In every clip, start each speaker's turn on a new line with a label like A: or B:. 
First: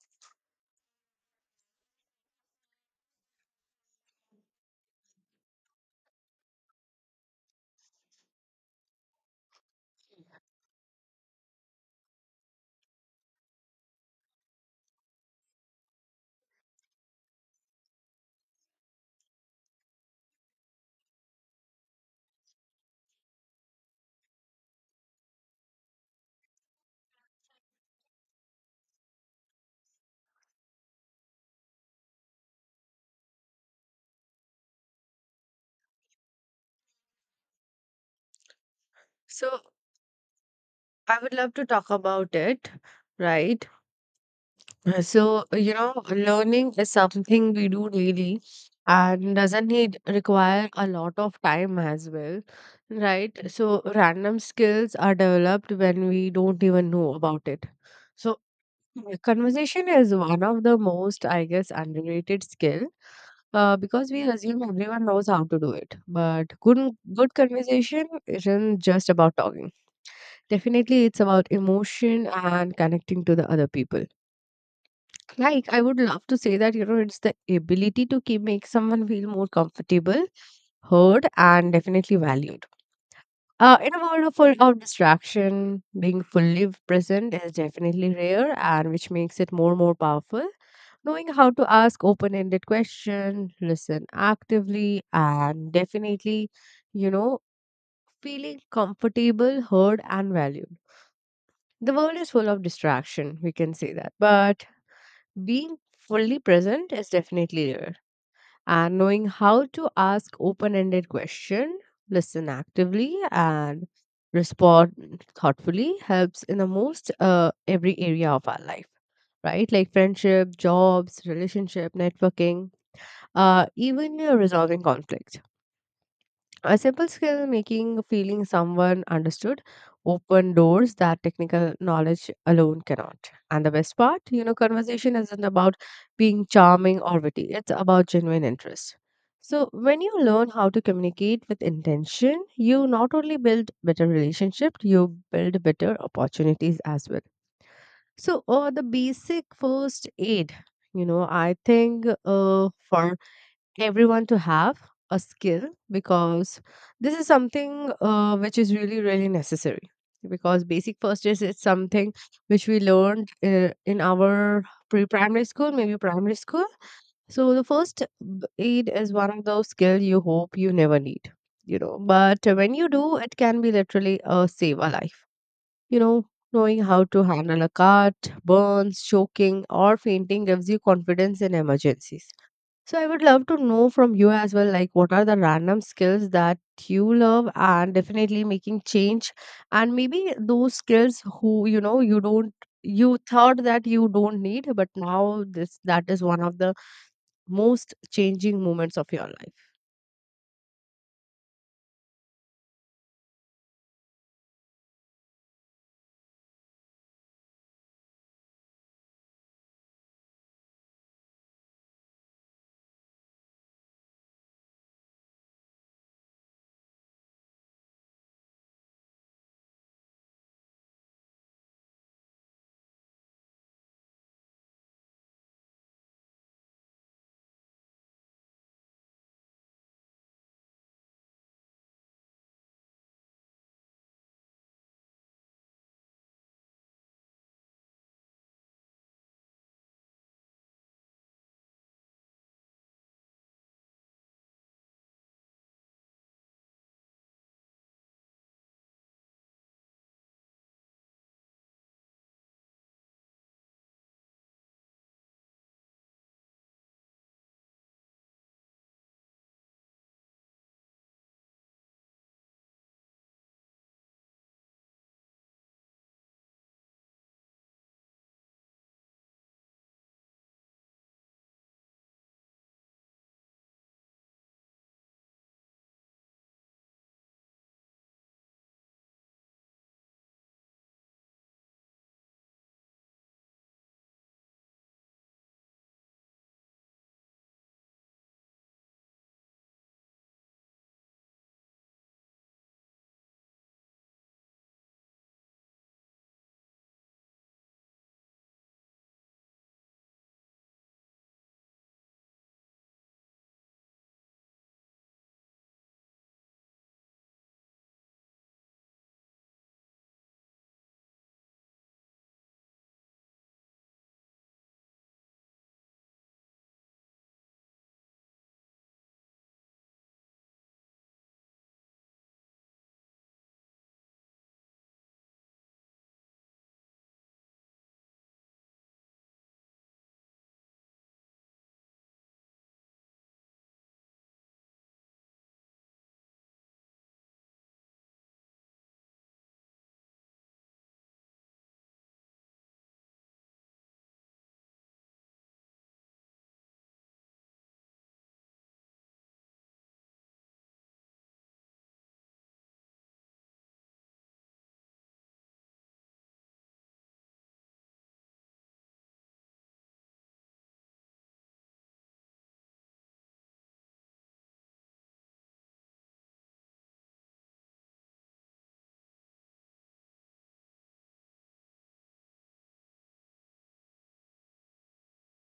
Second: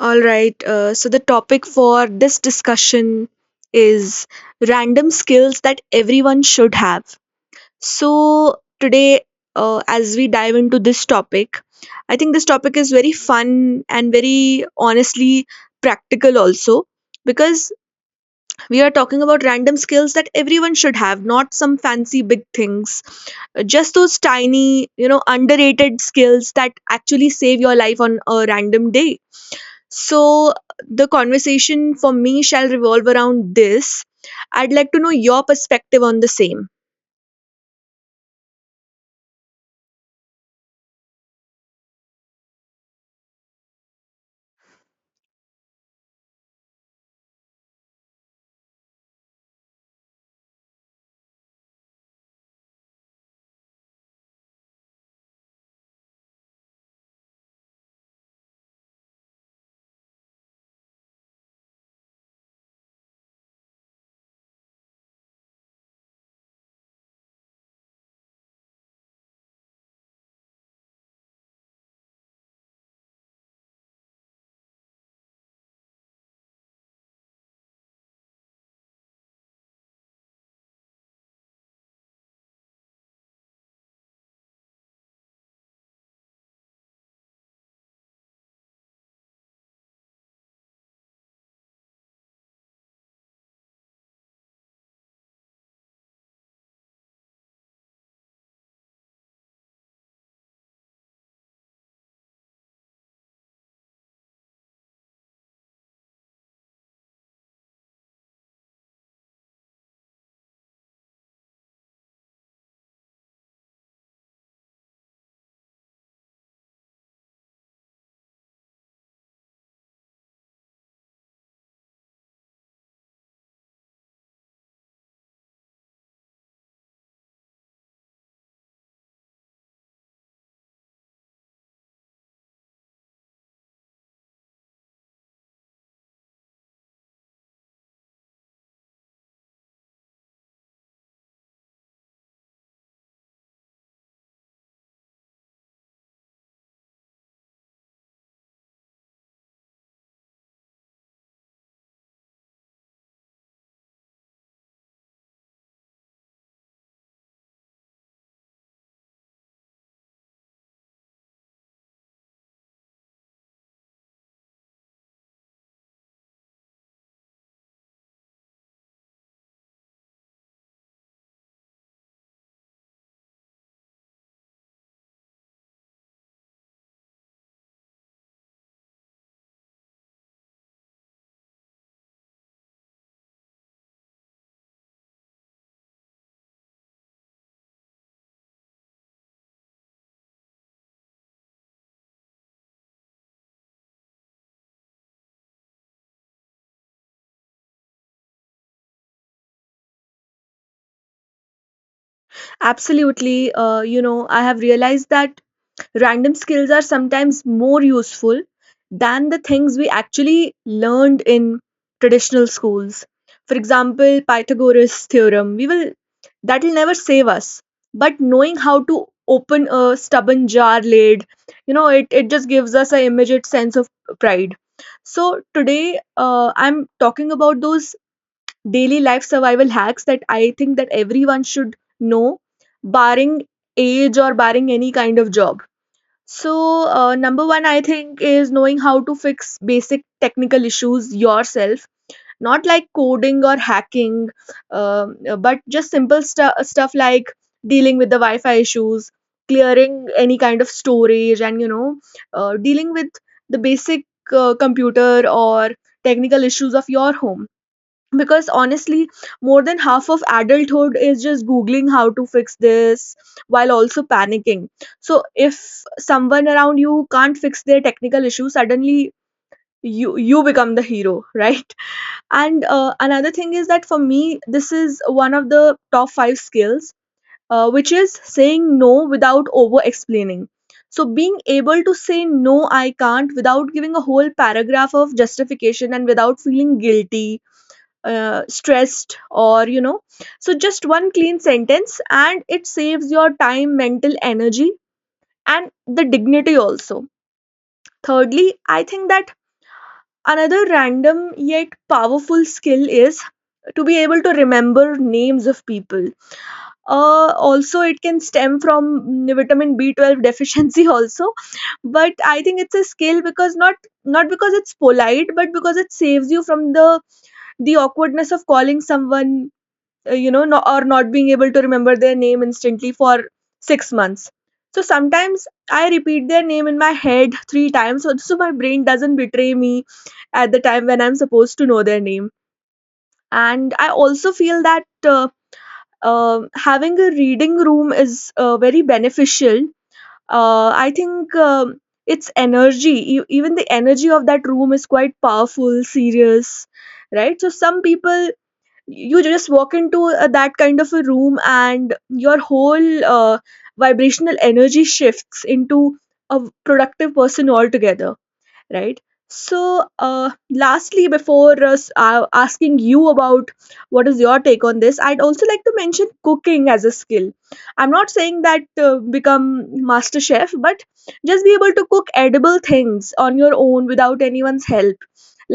A: All right, so the topic for this discussion is random skills that everyone should have. So today, as we dive into this topic, I think this topic is very fun and very honestly practical also, because we are talking about random skills that everyone should have, not some fancy big things. Just those tiny underrated skills that actually save your life on a random day. So the conversation for me shall revolve around this. I'd like to know your perspective on the same.
B: So I would love to talk about it, right? You know, learning is something we do daily and doesn't need require a lot of time as well, right? So random skills are developed when we don't even know about it. So yeah, conversation is one of the most, I guess, underrated skill because we assume everyone knows how to do it. But good conversation isn't just about talking. Definitely, it's about emotion and connecting to the other people. Like, I would love to say that, you know, it's the ability to keep make someone feel more comfortable, heard, and definitely valued. In a world of full of distraction, being fully present is definitely rare, and which makes it more and more powerful. Knowing how to ask open-ended questions, listen actively, and definitely, you know, feeling comfortable, heard, and valued. The world is full of distraction, we can say that. But being fully present is definitely rare. And knowing how to ask open-ended question, listen actively, and respond thoughtfully helps in the most every area of our life, right? Like friendship, jobs, relationship, networking, even resolving conflicts. A simple skill making feeling someone understood open doors that technical knowledge alone cannot. And the best part, you know, conversation isn't about being charming or witty, it's about genuine interest. So when you learn how to communicate with intention, you not only build better relationship, you build better opportunities as well. So the basic first aid, you know, I think for everyone to have a skill, because this is something which is really really necessary, because basic first aid is something which we learned in our pre-primary school, maybe primary school. So the first aid is one of those skills you hope you never need, you know, but when you do, it can be literally save a life, you know. Knowing how to handle a cut, burns, choking, or fainting gives you confidence in emergencies. So I would love to know from you as well, like what are the random skills that you love and definitely making change, and maybe those skills who you know you don't, you thought that you don't need, but now this that is one of the most changing moments of your life.
A: Absolutely. You know, I have realized that random skills are sometimes more useful than the things we actually learned in traditional schools. For example, Pythagoras theorem, we will that will never save us. But knowing how to open a stubborn jar lid, you know, it just gives us an immediate sense of pride. So today, I'm talking about those daily life survival hacks that I think that everyone should know, barring age or barring any kind of job. So, number one, I think, is knowing how to fix basic technical issues yourself, not like coding or hacking, but just simple stuff like dealing with the Wi Fi issues, clearing any kind of storage, and dealing with the basic computer or technical issues of your home, because honestly more than half of adulthood is just googling how to fix this while also panicking. So if someone around you can't fix their technical issue suddenly, you become the hero, right? And another thing is that for me this is one of the top 5 skills, which is saying no without over explaining. So being able to say no, I can't, without giving a whole paragraph of justification and without feeling guilty, stressed, or you know. So just one clean sentence and it saves your time, mental energy, and the dignity also. Thirdly, I think that another random yet powerful skill is to be able to remember names of people. Also it can stem from vitamin B12 deficiency also. But I think it's a skill, because not because it's polite but because it saves you from the awkwardness of calling someone, you know, no, or not being able to remember their name instantly for 6 months. So sometimes I repeat their name in my head 3 times, so my brain doesn't betray me at the time when I'm supposed to know their name. And I also feel that uh, having a reading room is very beneficial. I think, its energy, even the energy of that room is quite powerful, serious, right? So some people, you just walk into that kind of a room and your whole vibrational energy shifts into a productive person altogether, right? So lastly, before asking you about what is your take on this, I'd also like to mention cooking as a skill. I'm not saying that become master chef, but just be able to cook edible things on your own without anyone's help,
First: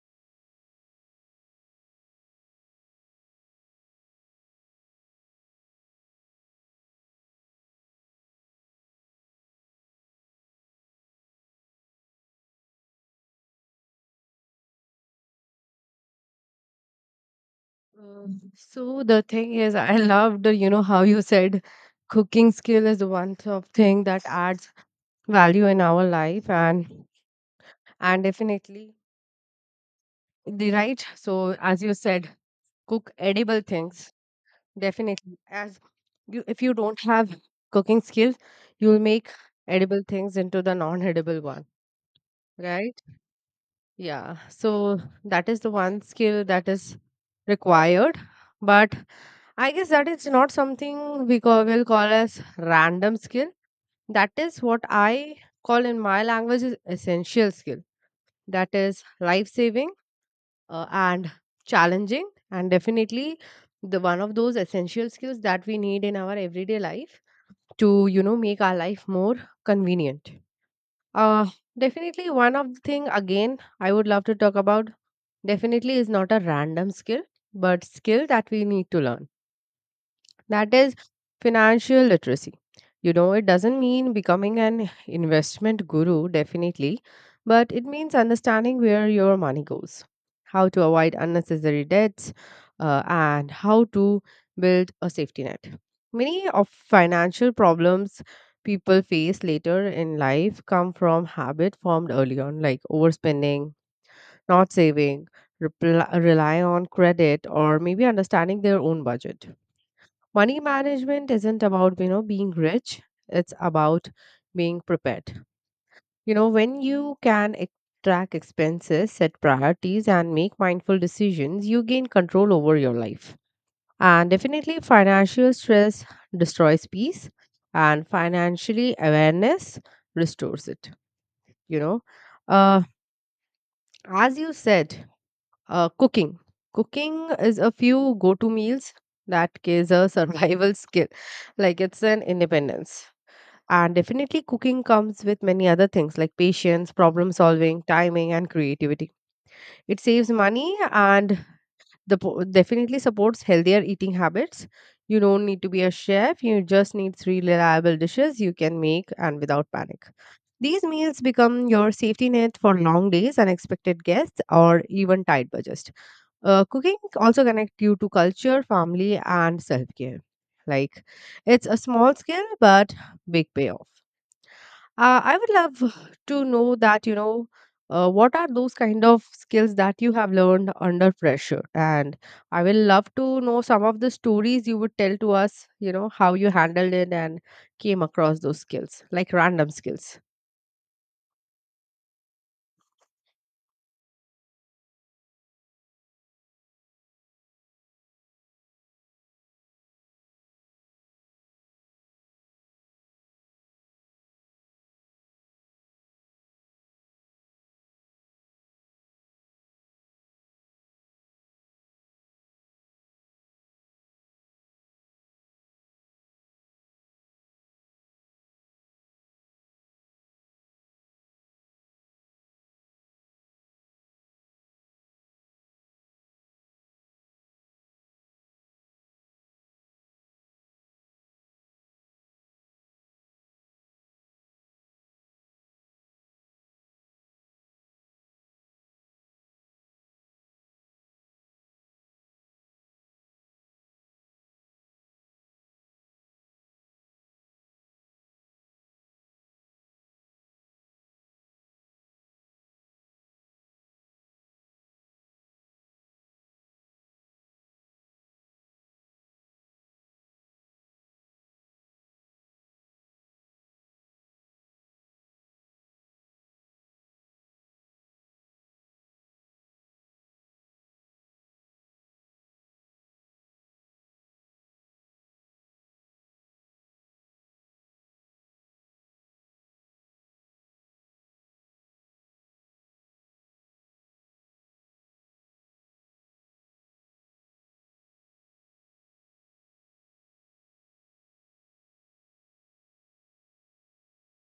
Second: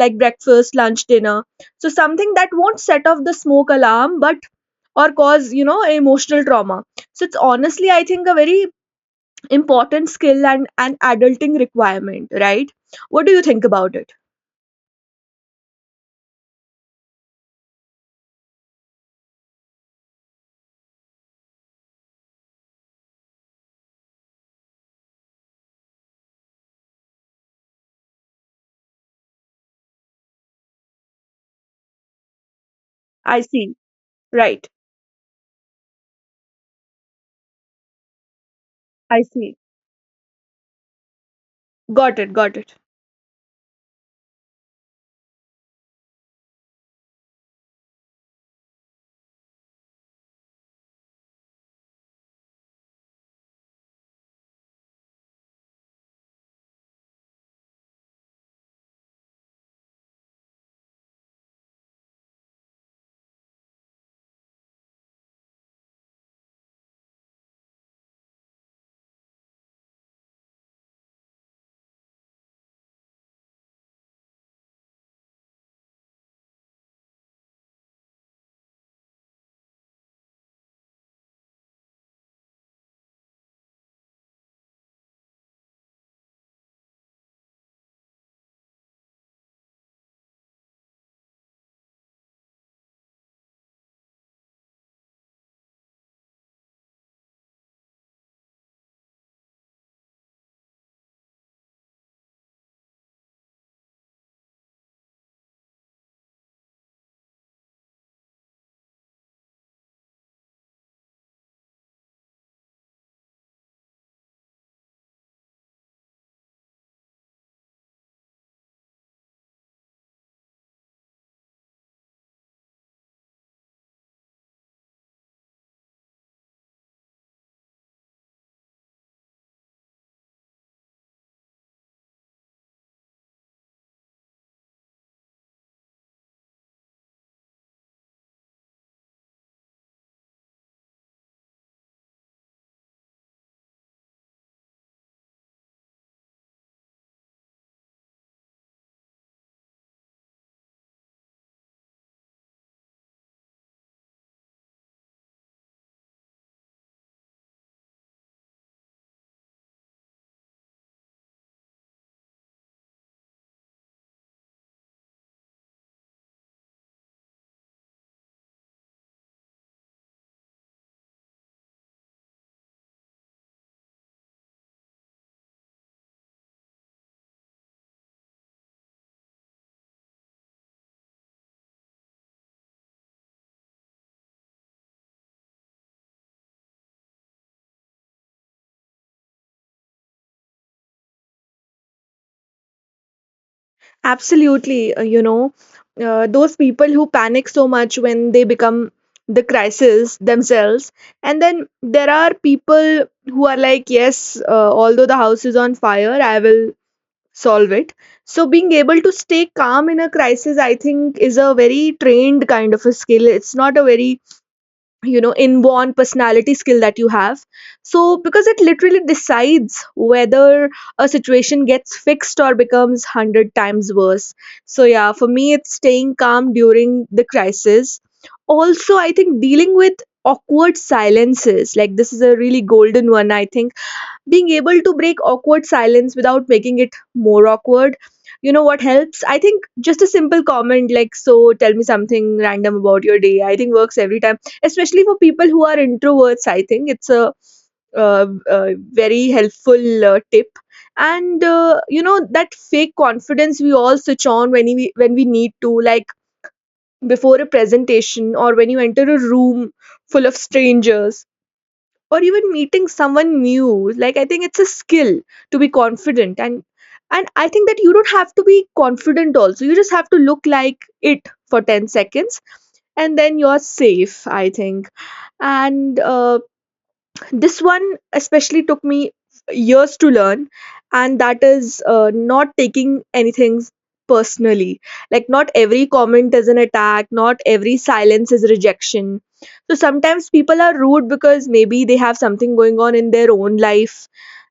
A: like breakfast, lunch, dinner. So something that won't set off the smoke alarm, but or cause, you know, emotional trauma. So it's honestly, I think, a very important skill and an adulting requirement, right? What do you think about it?
B: So the thing is, I loved you know how you said cooking skill is the one sort of thing that adds value in our life, and definitely the right. So as you said, cook
A: I
B: edible
A: see.
B: things,
A: Right.
B: definitely, as you, if you don't have cooking skills, you'll
A: I
B: make
A: see.
B: edible things into the non-edible one,
A: Got it. Got it.
B: right? Yeah, so that is the one skill that is required. But I guess that is not something we will call as random skill. That is what I call in my language is essential skill. That is life saving, and challenging and definitely the one of those essential skills that we need in our everyday life to, you know, make our life more convenient. uh Definitely one of the thing again I would love to talk about, definitely is not a random skill but skill that we need to learn, that is financial literacy. You know, it doesn't mean becoming an investment guru, definitely, but it means understanding where your money goes, how to avoid unnecessary debts, and how to build a safety net. Many of financial problems people face later in life come from habit formed early on, like overspending, not saving, rely on credit, or maybe understanding their own budget. Money management isn't about, you know, being rich, it's about being prepared. You know, when you can track expenses, set priorities, and make mindful decisions, you gain control over your life. And definitely financial stress destroys peace, and financially awareness restores it, you know. uh, as you said, uh, cooking cooking is a few go-to meals. That is a survival skill, like it's an independence. And definitely, cooking comes with many other things like patience, problem solving, timing, and creativity. It saves money and definitely supports healthier eating habits. You don't need to be a chef, you just need three reliable dishes you can make and without panic. These meals become your safety net for long days, unexpected guests, or even tight budgets. Cooking also connects you to culture, family, and self care. Like, it's a small skill but big payoff. I would love to know that, you know, what are those kind of skills that you have learned under pressure? And I will love to know some of the stories you would tell to us, you know, how you handled it and came across those skills, like random skills.
A: Absolutely. You know, those people who panic so much when they become the crisis themselves. And then there are people who are like, yes, although the house is on fire, I will solve it. So being able to stay calm in a crisis, I think, is a very trained kind of a skill. It's not a very, you know, inborn personality skill that you have. So because it literally decides whether a situation gets fixed or becomes 100 times worse. So yeah, for me it's staying calm during the crisis. Also I think dealing with awkward silences like this is a really golden one, I think. Being able to break awkward silence without making it more awkward. You know what helps, I think, just a simple comment like, so tell me something random about your day, I think works every time. Especially for people who are introverts, I think it's a uh, uh, very helpful tip. And you know that fake confidence we all switch on when we need to, like before a presentation or when you enter a room full of strangers, or even meeting someone new. Like I think it's a skill to be confident, and I think that you don't have to be confident also, you just have to look like it for 10 seconds, and then you're safe, I think. And this one especially took me years to learn, and that is not taking anything personally. Like, not every comment is an attack, not every silence is rejection. So sometimes people are rude because maybe they have something going on in their own life,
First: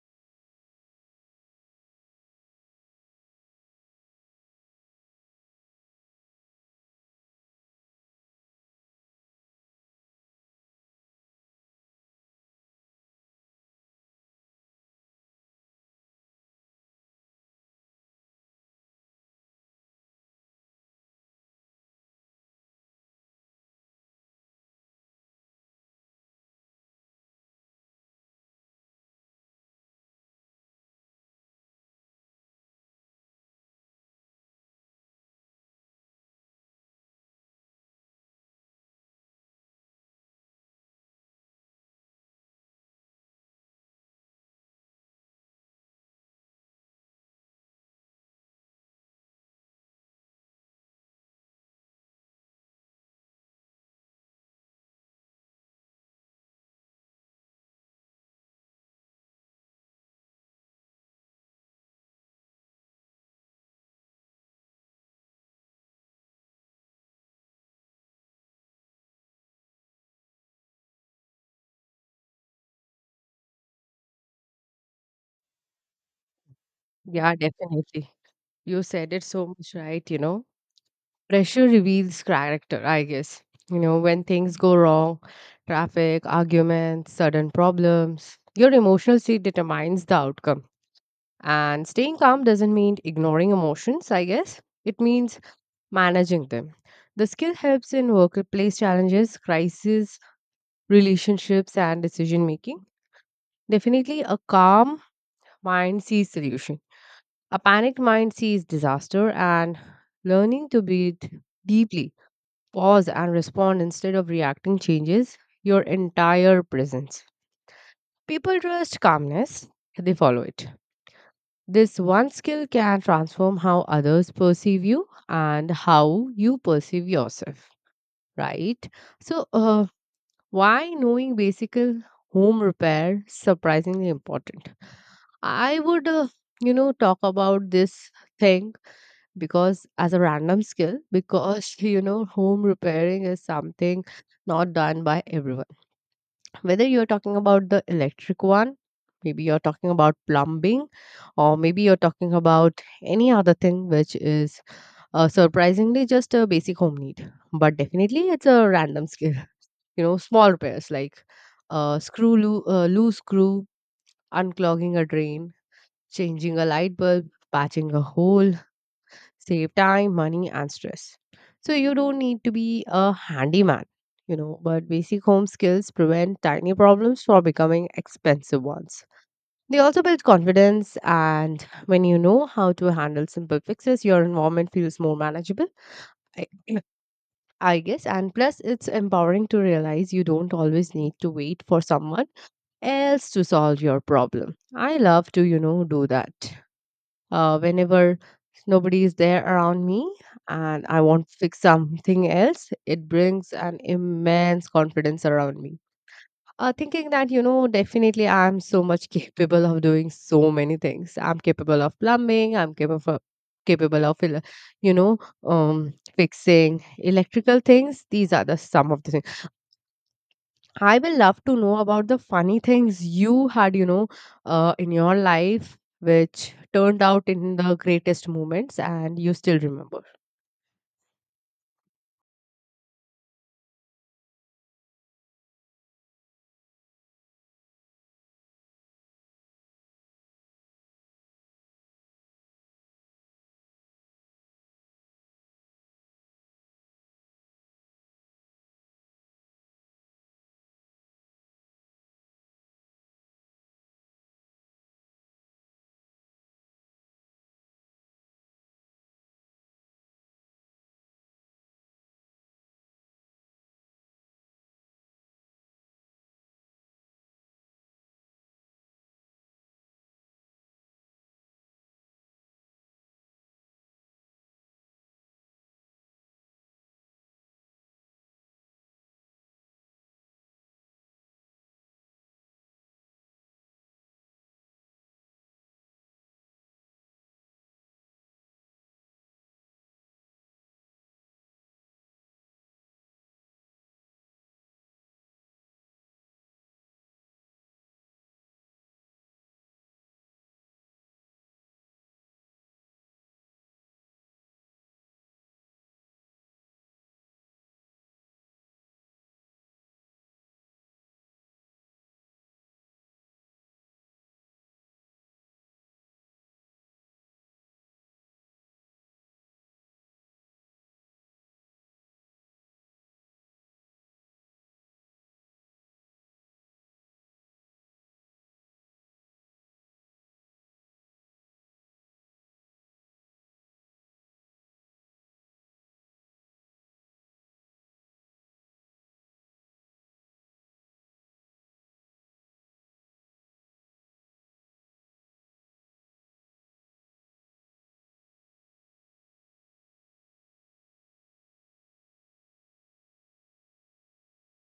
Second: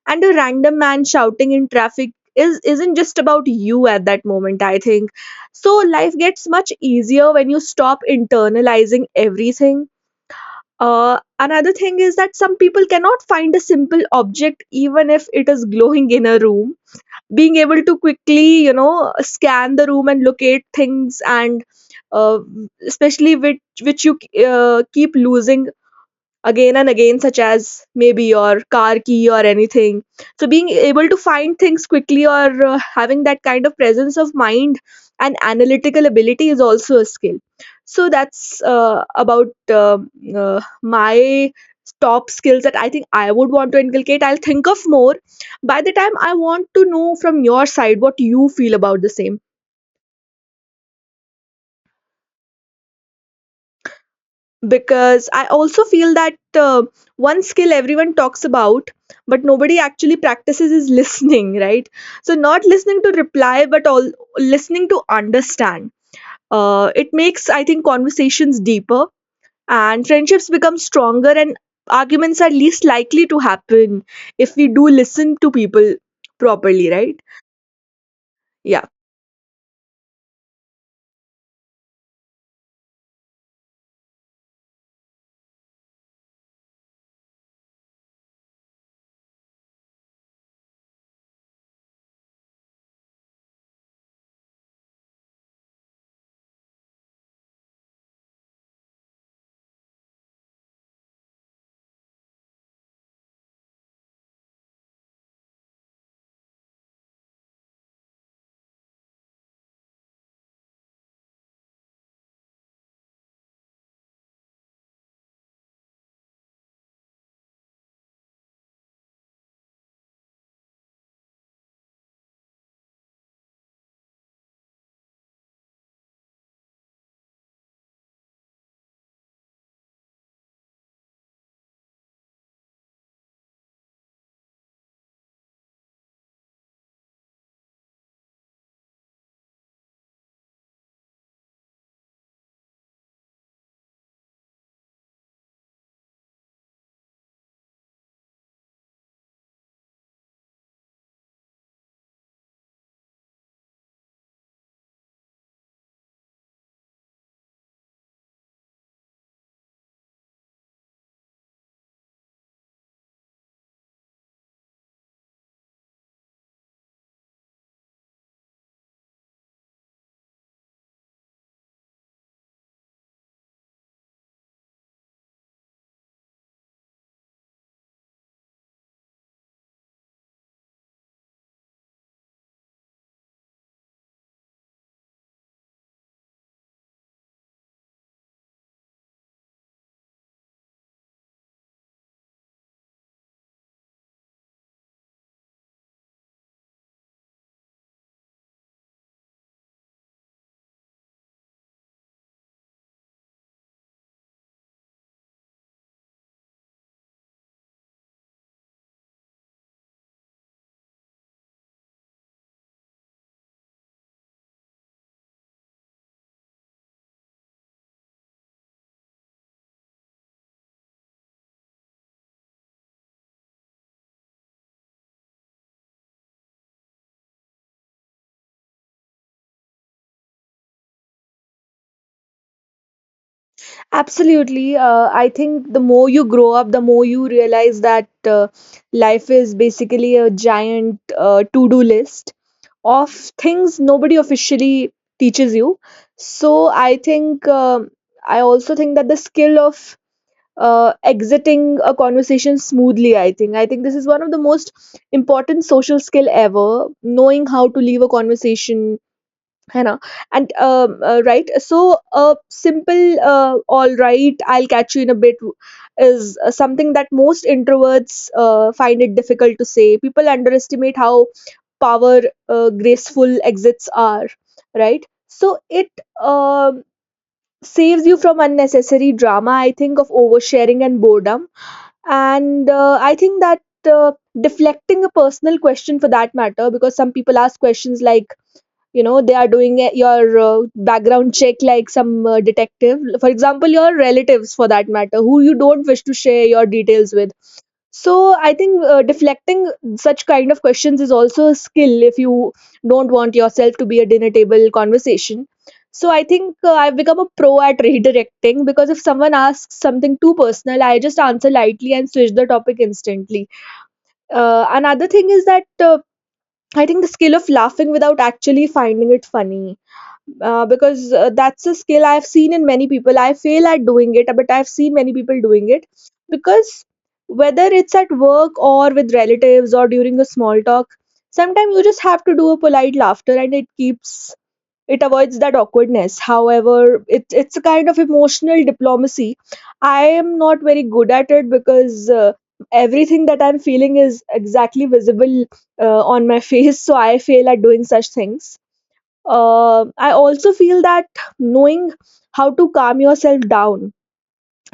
A: and a random man shouting in traffic is isn't just about you at that moment, I think. So life gets much easier when you stop internalizing everything. Another thing is that some people cannot find a simple object even if it is glowing in a room. Being able to quickly, you know, scan the room and locate things, and uh, especially which you keep losing again and again, such as maybe your car key or anything. So being able to find things quickly, or having that kind of presence of mind and analytical ability is also a skill. So that's about my top skills that I think I would want to inculcate. I'll think of more by the time. I want to know from your side what you feel about the same. Because I also feel that one skill everyone talks about but nobody actually practices is listening, right? So not listening to reply, but all listening to understand. It makes, I think, conversations deeper, and friendships become stronger, and arguments are least likely to happen if we do listen to people properly, right?
B: Yeah, definitely. You
A: Yeah.
B: said it so much right, you know. Pressure reveals character, I guess. You know, when things go wrong, traffic, arguments, sudden problems, your emotional state determines the outcome. And staying calm doesn't mean ignoring emotions, I guess. It means managing them. The skill helps in workplace challenges, crises, relationships, and decision making. Definitely, a calm mind sees solution. A panicked mind sees disaster, and learning to breathe deeply, pause, and respond instead of reacting changes your entire presence. People trust calmness, they follow it. This one skill can transform how others perceive you and how you perceive yourself, right? So, why knowing basic home repair surprisingly important? I would, you know, talk about this thing, because as a random skill, because you know, home repairing is something not done by everyone, whether you're talking about the electric one, maybe you're talking about plumbing, or maybe you're talking about any other thing which is surprisingly just a basic home need, but definitely it's a random skill. You know, small repairs like loose screw, unclogging a drain, changing a light bulb, patching a hole, save time, money, and stress. So you don't need to be a handyman, you know, but basic home skills prevent tiny problems from becoming expensive ones. They also build confidence, and when you know how to handle simple fixes, your environment feels more manageable, I, I guess. And plus, it's empowering to realize you don't always need to wait for someone else to solve your problem. I love to, you know, do that whenever nobody is there around me and I want to fix something else, it brings an immense confidence around me. Thinking that, you know, definitely I'm so much capable of doing so many things. I'm capable of plumbing, I'm capable of you know fixing electrical things. These are the some of the things I will love to know about, the funny things you had, you know, in your life, which turned out in the greatest moments and you still remember.
A: Absolutely. I think the more you grow up, the more you realize that life is basically a giant to do list of things nobody officially teaches you. So I think, I also think that the skill of exiting a conversation smoothly, I think this is one of the most important social skill ever. Knowing how to leave a conversation, है ना, and right, so a simple, all right, I'll catch you in a bit, is something that most introverts find it difficult to say. People underestimate how power, graceful exits are, right? So it, um, saves you from unnecessary drama, I think, of oversharing and boredom. And I think that uh, deflecting a personal question, for that matter, because some people ask questions like, you know, they are doing a, your background check, like some detective, for example your relatives for that matter, who you don't wish to share your details with. So I think deflecting such kind of questions is also a skill, if you don't want yourself to be a dinner table conversation. So I think I've become a pro at redirecting, because if someone asks something too personal I just answer lightly and switch the topic instantly. Another thing is that, I think the skill of laughing without actually finding it funny, because that's a skill I've seen in many people. I fail at doing it, but I've seen many people doing it, because whether it's at work or with relatives or during a small talk, sometimes you just have to do a polite laughter and it avoids that awkwardness. However, it's a kind of emotional diplomacy. I am not very good at it because everything that I'm feeling is exactly visible on my face, so I fail at doing such things. I also feel that knowing how to calm yourself down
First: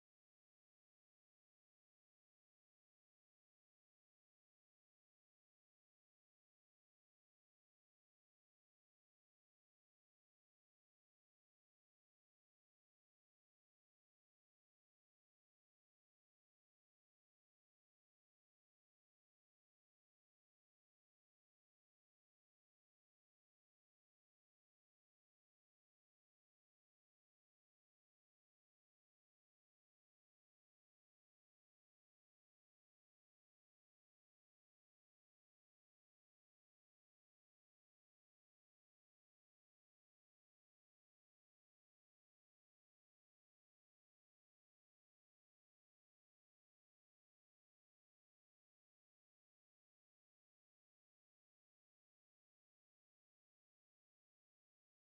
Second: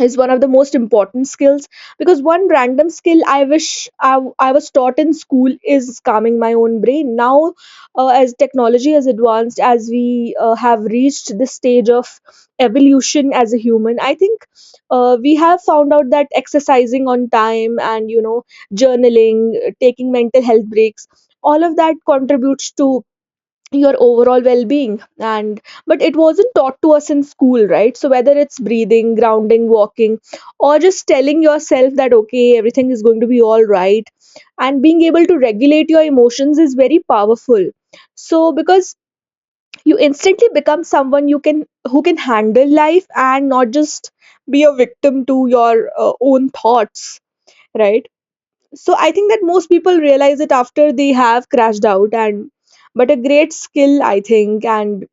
A: is one of the most important skills, because one random skill I wish I was taught in school is calming my own brain now. As technology has advanced, as we have reached this stage of evolution as a human, I think we have found out that exercising on time and you know journaling, taking mental health breaks, all of that contributes to your overall well-being. And but it wasn't taught to us in school, right? So whether it's breathing, grounding, walking, or just telling yourself that okay, everything is going to be all right, and being able to regulate your emotions is very powerful. So because you instantly become someone you can who can handle life and not just be a victim to your own thoughts, right? So I think that most people realize it after they have crashed out and but a great skill I think, and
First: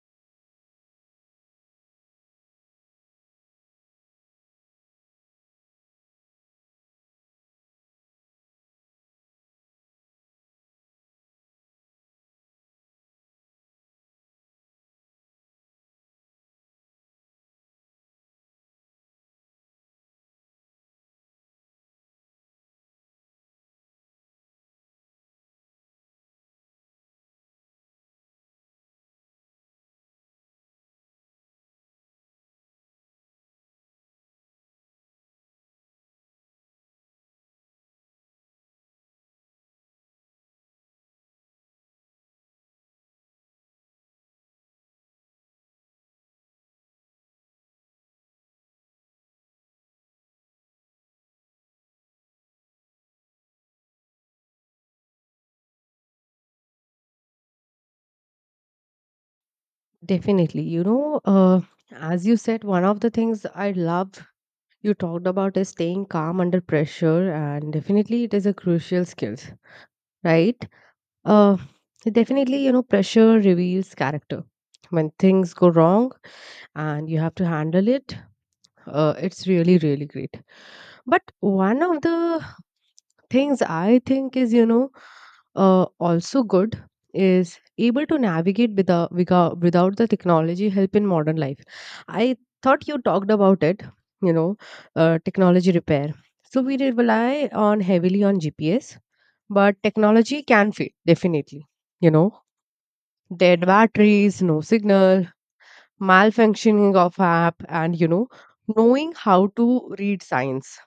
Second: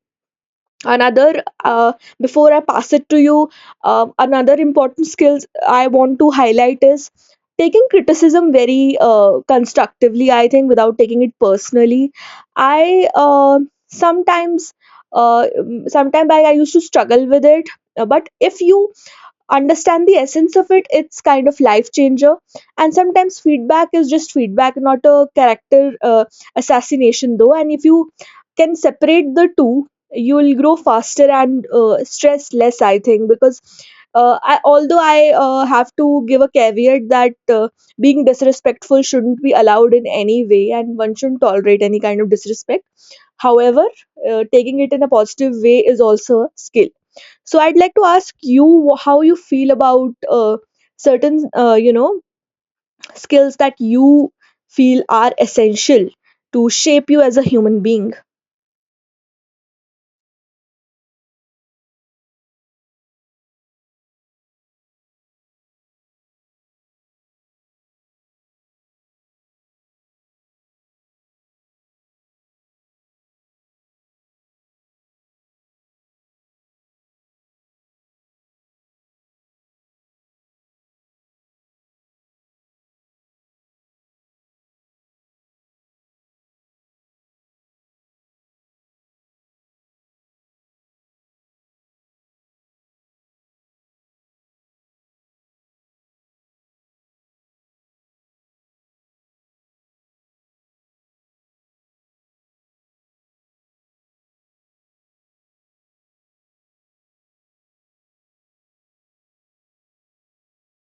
A: another uh, before I pass it to you, another important skills I want to highlight is taking criticism very constructively, I think, without taking it personally. I Sometimes uh, sometimes I used to struggle with it. But if you understand the essence of it, it's kind of life changer. And sometimes feedback is just feedback, not a character assassination though, and if you can separate the two, you'll grow faster and stress less, I think. Because although I have to give a caveat that being disrespectful shouldn't be allowed in any way, and one shouldn't tolerate any kind of disrespect. However, taking it in a positive way is also a skill. So I'd like to ask you how you feel about certain, skills that you feel are essential to shape you as a human being.
B: Definitely. You know, as you said, one of the things I love you talked about is staying calm under pressure, and definitely it is a crucial skill, right? Uh, Definitely, you know, pressure reveals character. When things go wrong and you have to handle it, it's really really great. But one of the things I think is, you know, also good is able to navigate without the technology help in modern life. I thought you talked about it, you know, technology repair. So we rely on heavily on gps, but technology can fail definitely, you know. Dead batteries, no signal, malfunctioning of app, and, you know, knowing how to read signs,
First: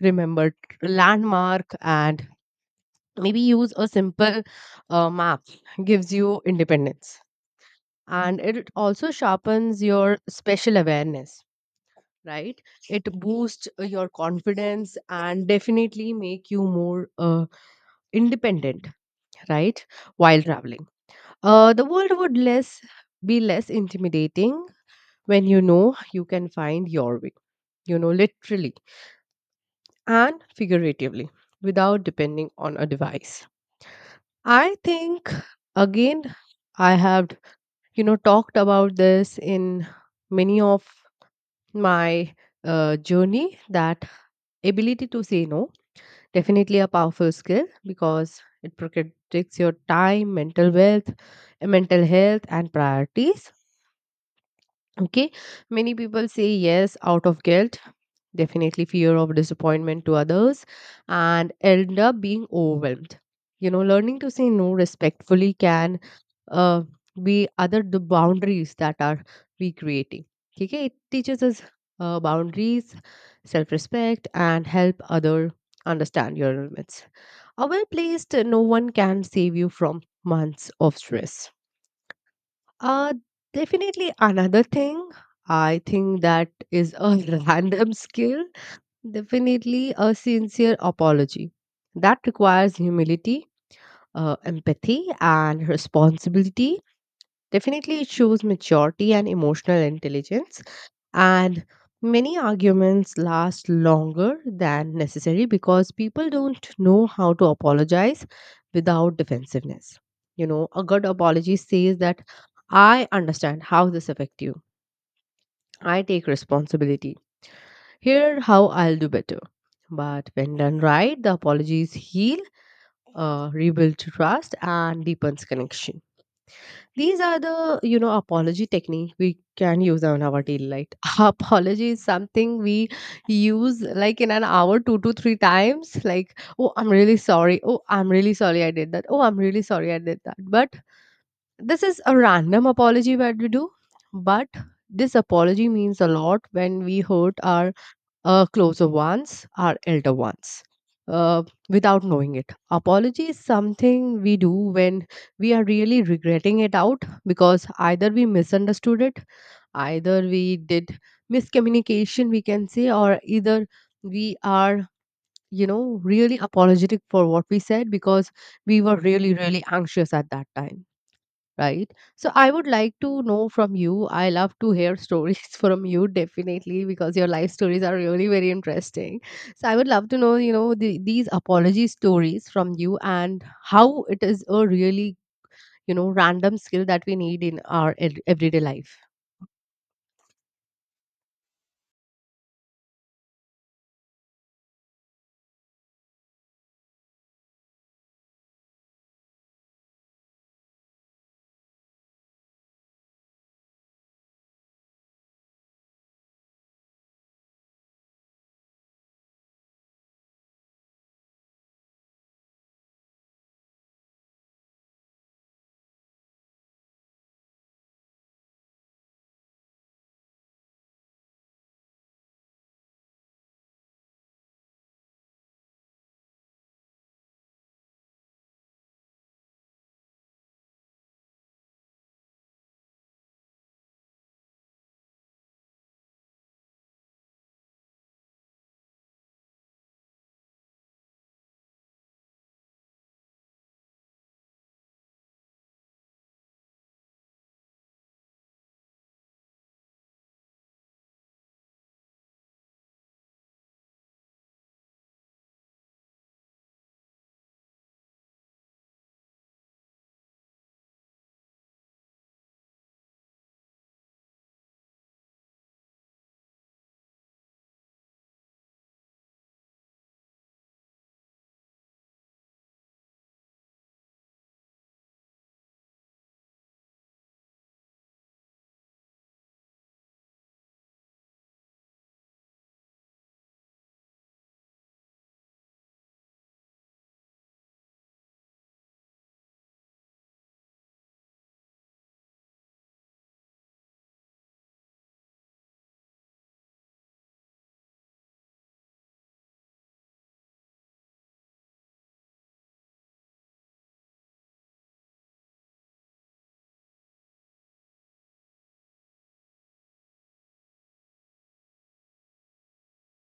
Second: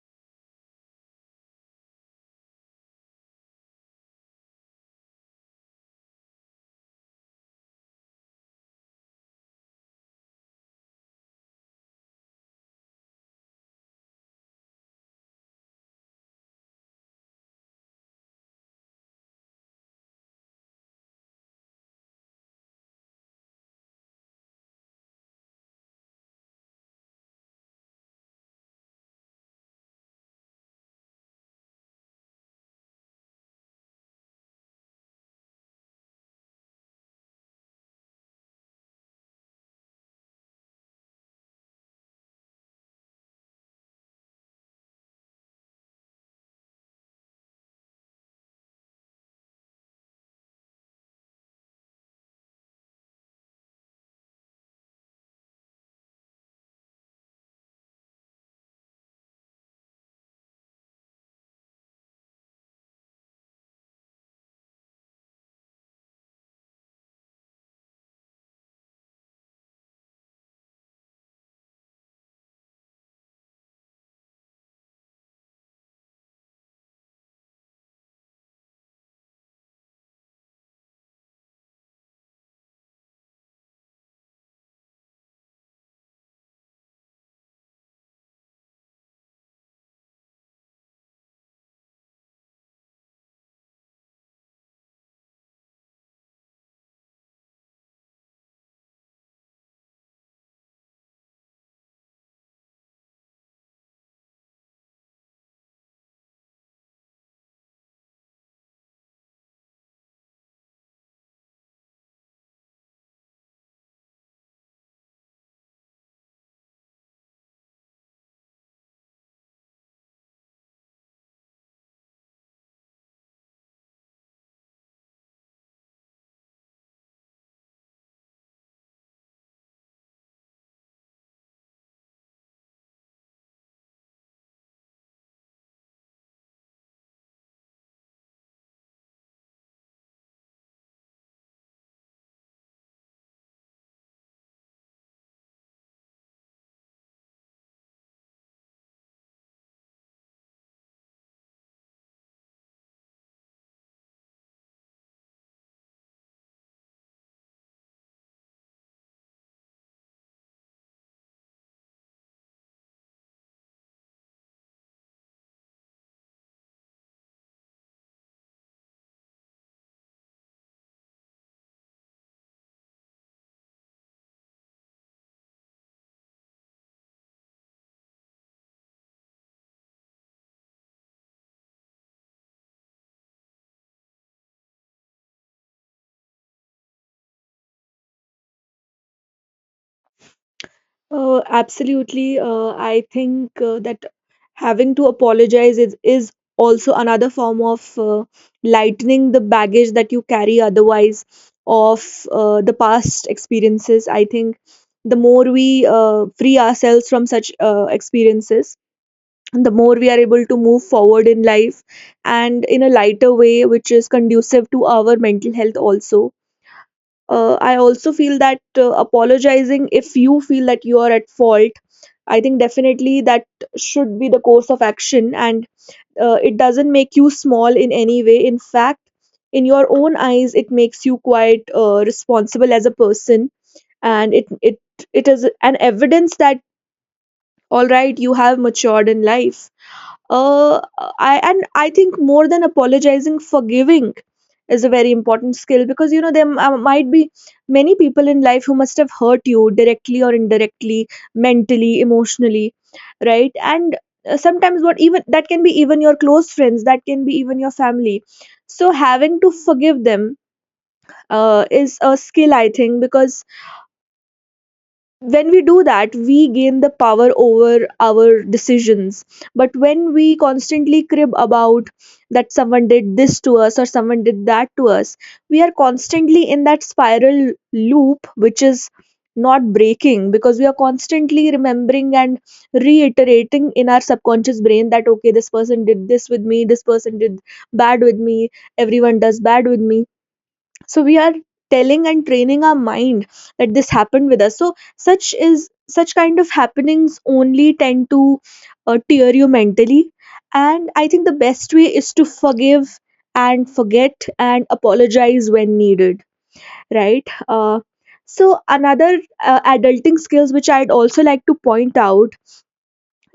B: remember landmark, and maybe use a simple map gives you independence, and it also sharpens your special awareness, right? It boosts your confidence and definitely make you more independent, right? While traveling, the world would less be less intimidating when you know you can find your way, you know, literally and figuratively, without depending on a device. I think, again, I have, you know, talked about this in many of my journey, that ability to say no, definitely a powerful skill because it protects your time, mental wealth, mental health, and priorities. Okay, many people say yes out of guilt, definitely fear of disappointment to others, and end up being overwhelmed. You know, learning to say no respectfully can uh, be other the boundaries that are we creating. Okay, it teaches us boundaries, self-respect, and help other understand your limits. A well placed no one can save you from months of stress. Uh, Definitely another thing. I think that is a random skill. Definitely a sincere apology. That requires humility, empathy, and responsibility. Definitely, it shows maturity and emotional intelligence. And many arguments last longer than necessary because people don't know how to apologize without defensiveness. You know, a good apology says that I understand how this affected you. I take responsibility. Here how I'll do better. But when done right, the apologies heal, rebuild trust, and deepens connection. These are the, you know, apology technique we can use on our daily life. Apology is something we use like in an hour two to three times. Like, oh, I'm really sorry. Oh, I'm really sorry I did that. Oh, I'm really sorry I did that. But this is a random apology that we do. But this apology means a lot when we hurt our closer ones are elder ones, uh, without knowing it. Apology is something we do when we are really regretting it out because either we misunderstood it, either we did miscommunication, we can say, or either we are, you know, really apologetic for what we said because we were really, really anxious at that time, right? So I would like to know from you. I love to hear stories from you definitely because your life stories are really very interesting. So I would love to know, you know, these apology stories from you and how it is a really, you know, random skill that we need in our everyday life.
A: Absolutely. I think that having to apologize is also another form of lightening the baggage that you carry otherwise of the past experiences. I think the more we free ourselves from such experiences, the more we are able to move forward in life and in a lighter way, which is conducive to our mental health also. I also feel that apologizing, if you feel that you are at fault, I think definitely that should be the course of action. And it doesn't make you small in any way. In fact, in your own eyes it makes you quite responsible as a person, and it is an evidence that all right, you have matured in life. Uh, I and I think more than apologizing, forgiving is a very important skill, because you know there might be many people in life who must have hurt you directly or indirectly, mentally, emotionally, right? And sometimes what even that can be even your close friends, that can be even your family. So having to forgive them is a skill, I think, because when we do that, we gain the power over our decisions. But when we constantly crib about that someone did this to us or someone did that to us, we are constantly in that spiral loop, which is not breaking, because we are constantly remembering and reiterating in our subconscious brain that okay, this person did this with me, this person did bad with me, everyone does bad with me. So we are telling and training our mind that this happened with us, so such is such kind of happenings only tend to tear you mentally. And I think the best way is to forgive and forget, and apologize when needed, right? So another adulting skills which I'd also like to point out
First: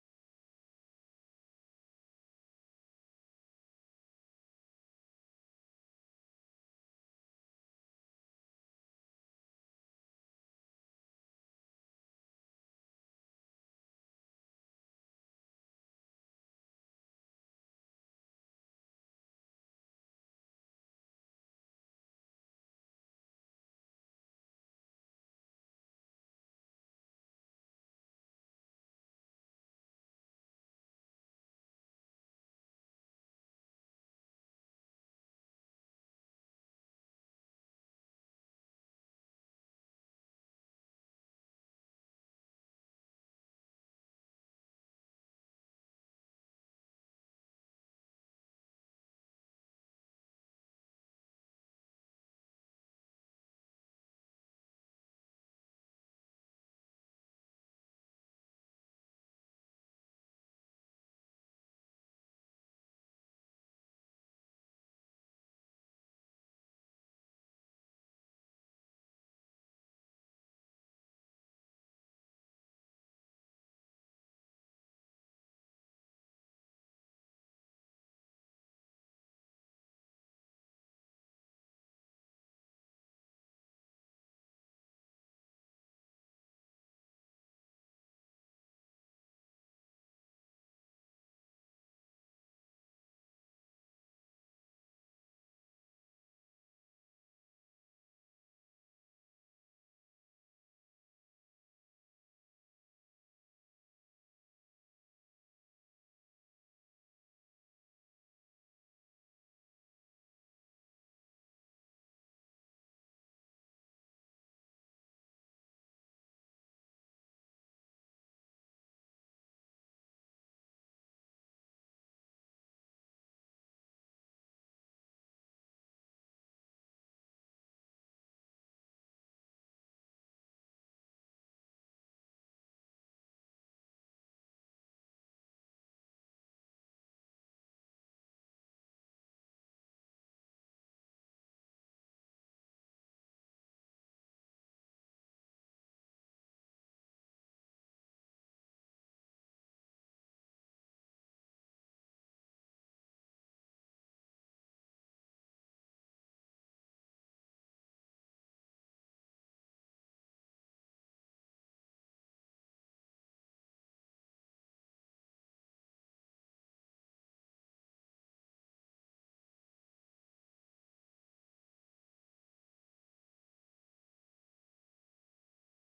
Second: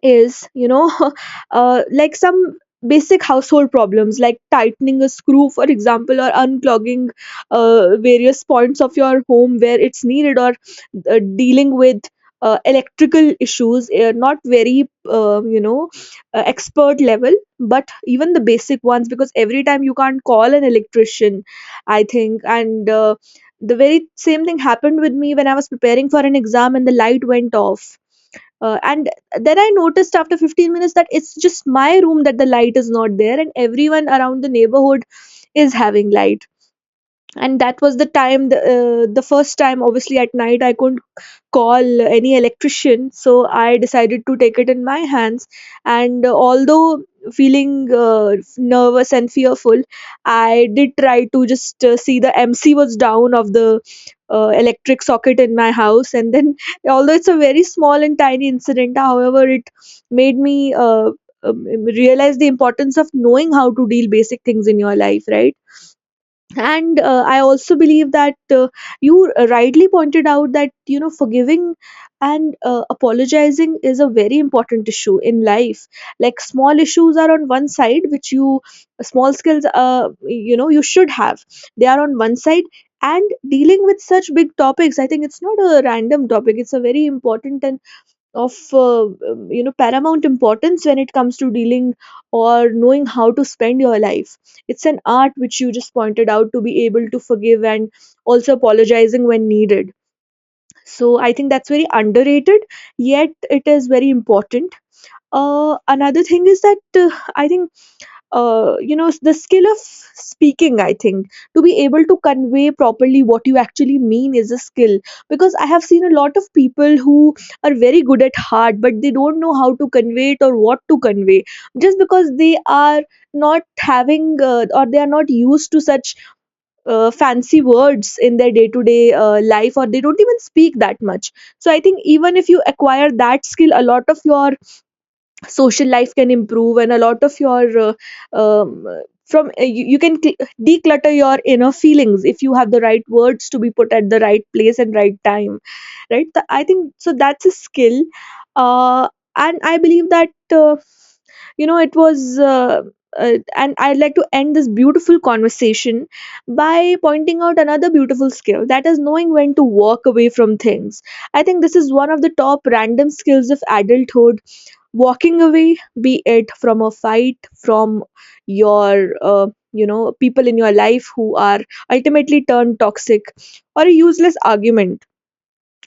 A: is you know like some basic household problems, like tightening a screw for example, or unclogging various points of your home where it's needed, or dealing with electrical issues, not very expert level, but even the basic ones, because every time you can't call an electrician, I think. And the very same thing happened with me when I was preparing for an exam and the light went off. And then I noticed after 15 minutes that it's just my room that the light is not there, and everyone around the neighborhood is having light. And that was the time, the first time, obviously, at night, I couldn't call any electrician, so I decided to take it in my hands. And although feeling uh, nervous and fearful, I did try to just see the mc was down of the electric socket in my house. And then although it's a very small and tiny incident, however it made me um, realize the importance of knowing how to deal basic things in your life, right? And I also believe that you rightly pointed out that you know forgiving and apologizing is a very important issue in life. Like small issues are on one side, which you small skills you should have, they are on one side, and dealing with such big topics, I think it's not a random topic, it's a very important and of you know paramount importance when it comes to dealing or knowing how to spend your life. It's an art which you just pointed out, to be able to forgive and also apologizing when needed. So I think that's very underrated, yet it is very important. Another thing is that uh, I think you know the skill of speaking, I think, to be able to convey properly what you actually mean is a skill, because I have seen a lot of people who are very good at heart but they don't know how to convey it or what to convey, just because they are not having or they are not used to such fancy words in their day to day life, or they don't even speak that much. So I think even if you acquire that skill, a lot of your social life can improve, and a lot of your uh, um, you can declutter your inner feelings if you have the right words to be put at the right place and right time, right? I think so, that's a skill. uh, and I believe that you know it was and I'd like to end this beautiful conversation by pointing out another beautiful skill, that is knowing when to walk away from things. I think this is one of the top random skills of adulthood. Walking away, be it from a fight, from your you know people in your life who are ultimately turned toxic, or a useless argument.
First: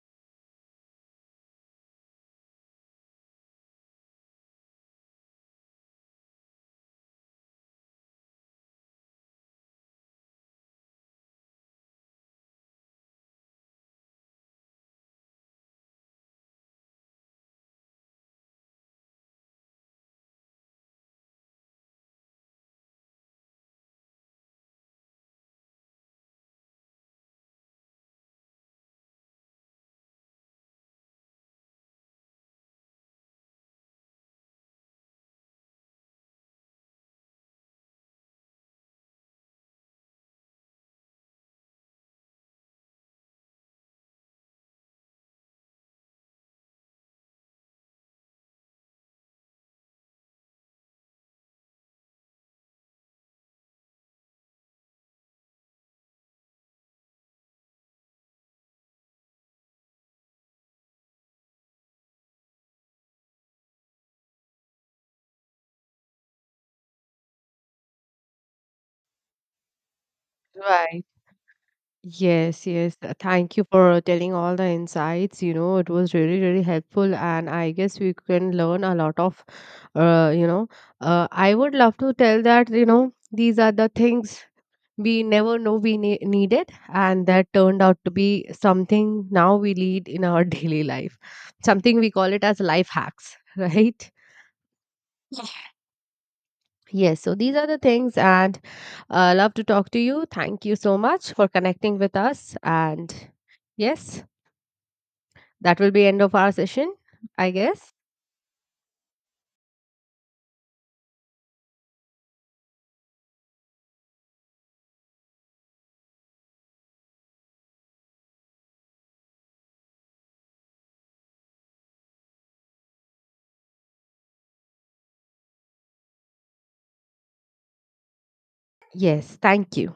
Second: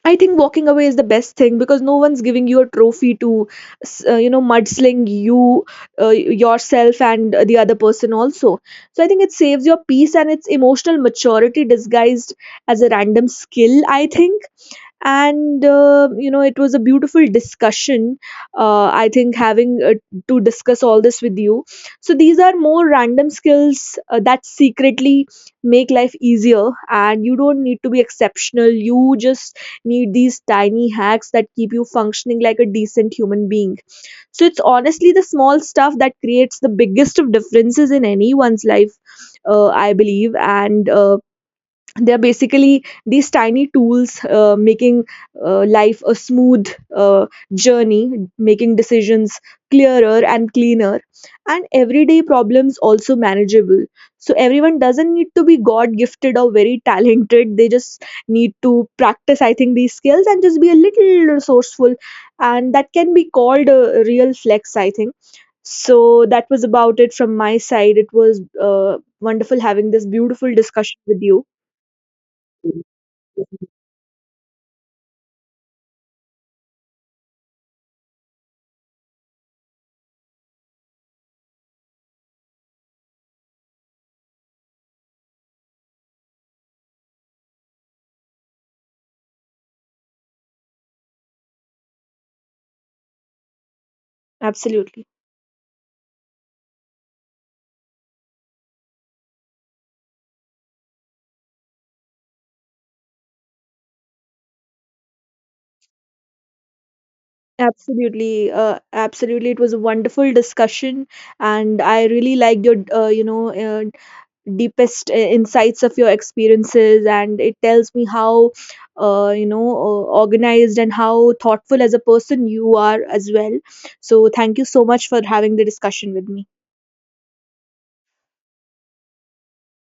A: I think walking away is the best thing, because no one's giving you a trophy to you know mudsling you yourself and the other person also. So I think it saves your peace, and it's emotional maturity disguised as a random skill, I think. And you know it was a beautiful discussion. I think having to discuss all this with you. So these are more random skills that secretly make life easier, and you don't need to be exceptional, you just need these tiny hacks that keep you functioning like a decent human being. So it's honestly the small stuff that creates the biggest of differences in anyone's life, I believe. And they're basically these tiny tools making life a smooth uh, journey, making decisions clearer and cleaner, and everyday problems also manageable. So everyone doesn't need to be god gifted or very talented, they just need to practice, I think, these skills and just be a little resourceful. And that can be called a real flex, I think. So that was about it from my side. It was wonderful having this beautiful discussion
B: Right.
A: with you.
B: Yes, yes. Thank you for telling all the insights. You know, it was really, really helpful, and I guess we can learn a lot of, you know, I would love to tell that, you know, these are the things we never know we needed, and that turned out to be something now we lead in our daily life. Something we call it as life hacks, right?
A: Absolutely.
B: Yes, so these are the things, and love to talk to you. Thank you so much for connecting with us. And yes, that will be end of our session, I guess.
A: Absolutely. Absolutely. It was a wonderful discussion, and I really liked your, deepest insights of your experiences, and it tells me how, organized and how thoughtful as a person you are as well. So, thank you so much for having the discussion with me.
B: Yes, thank you.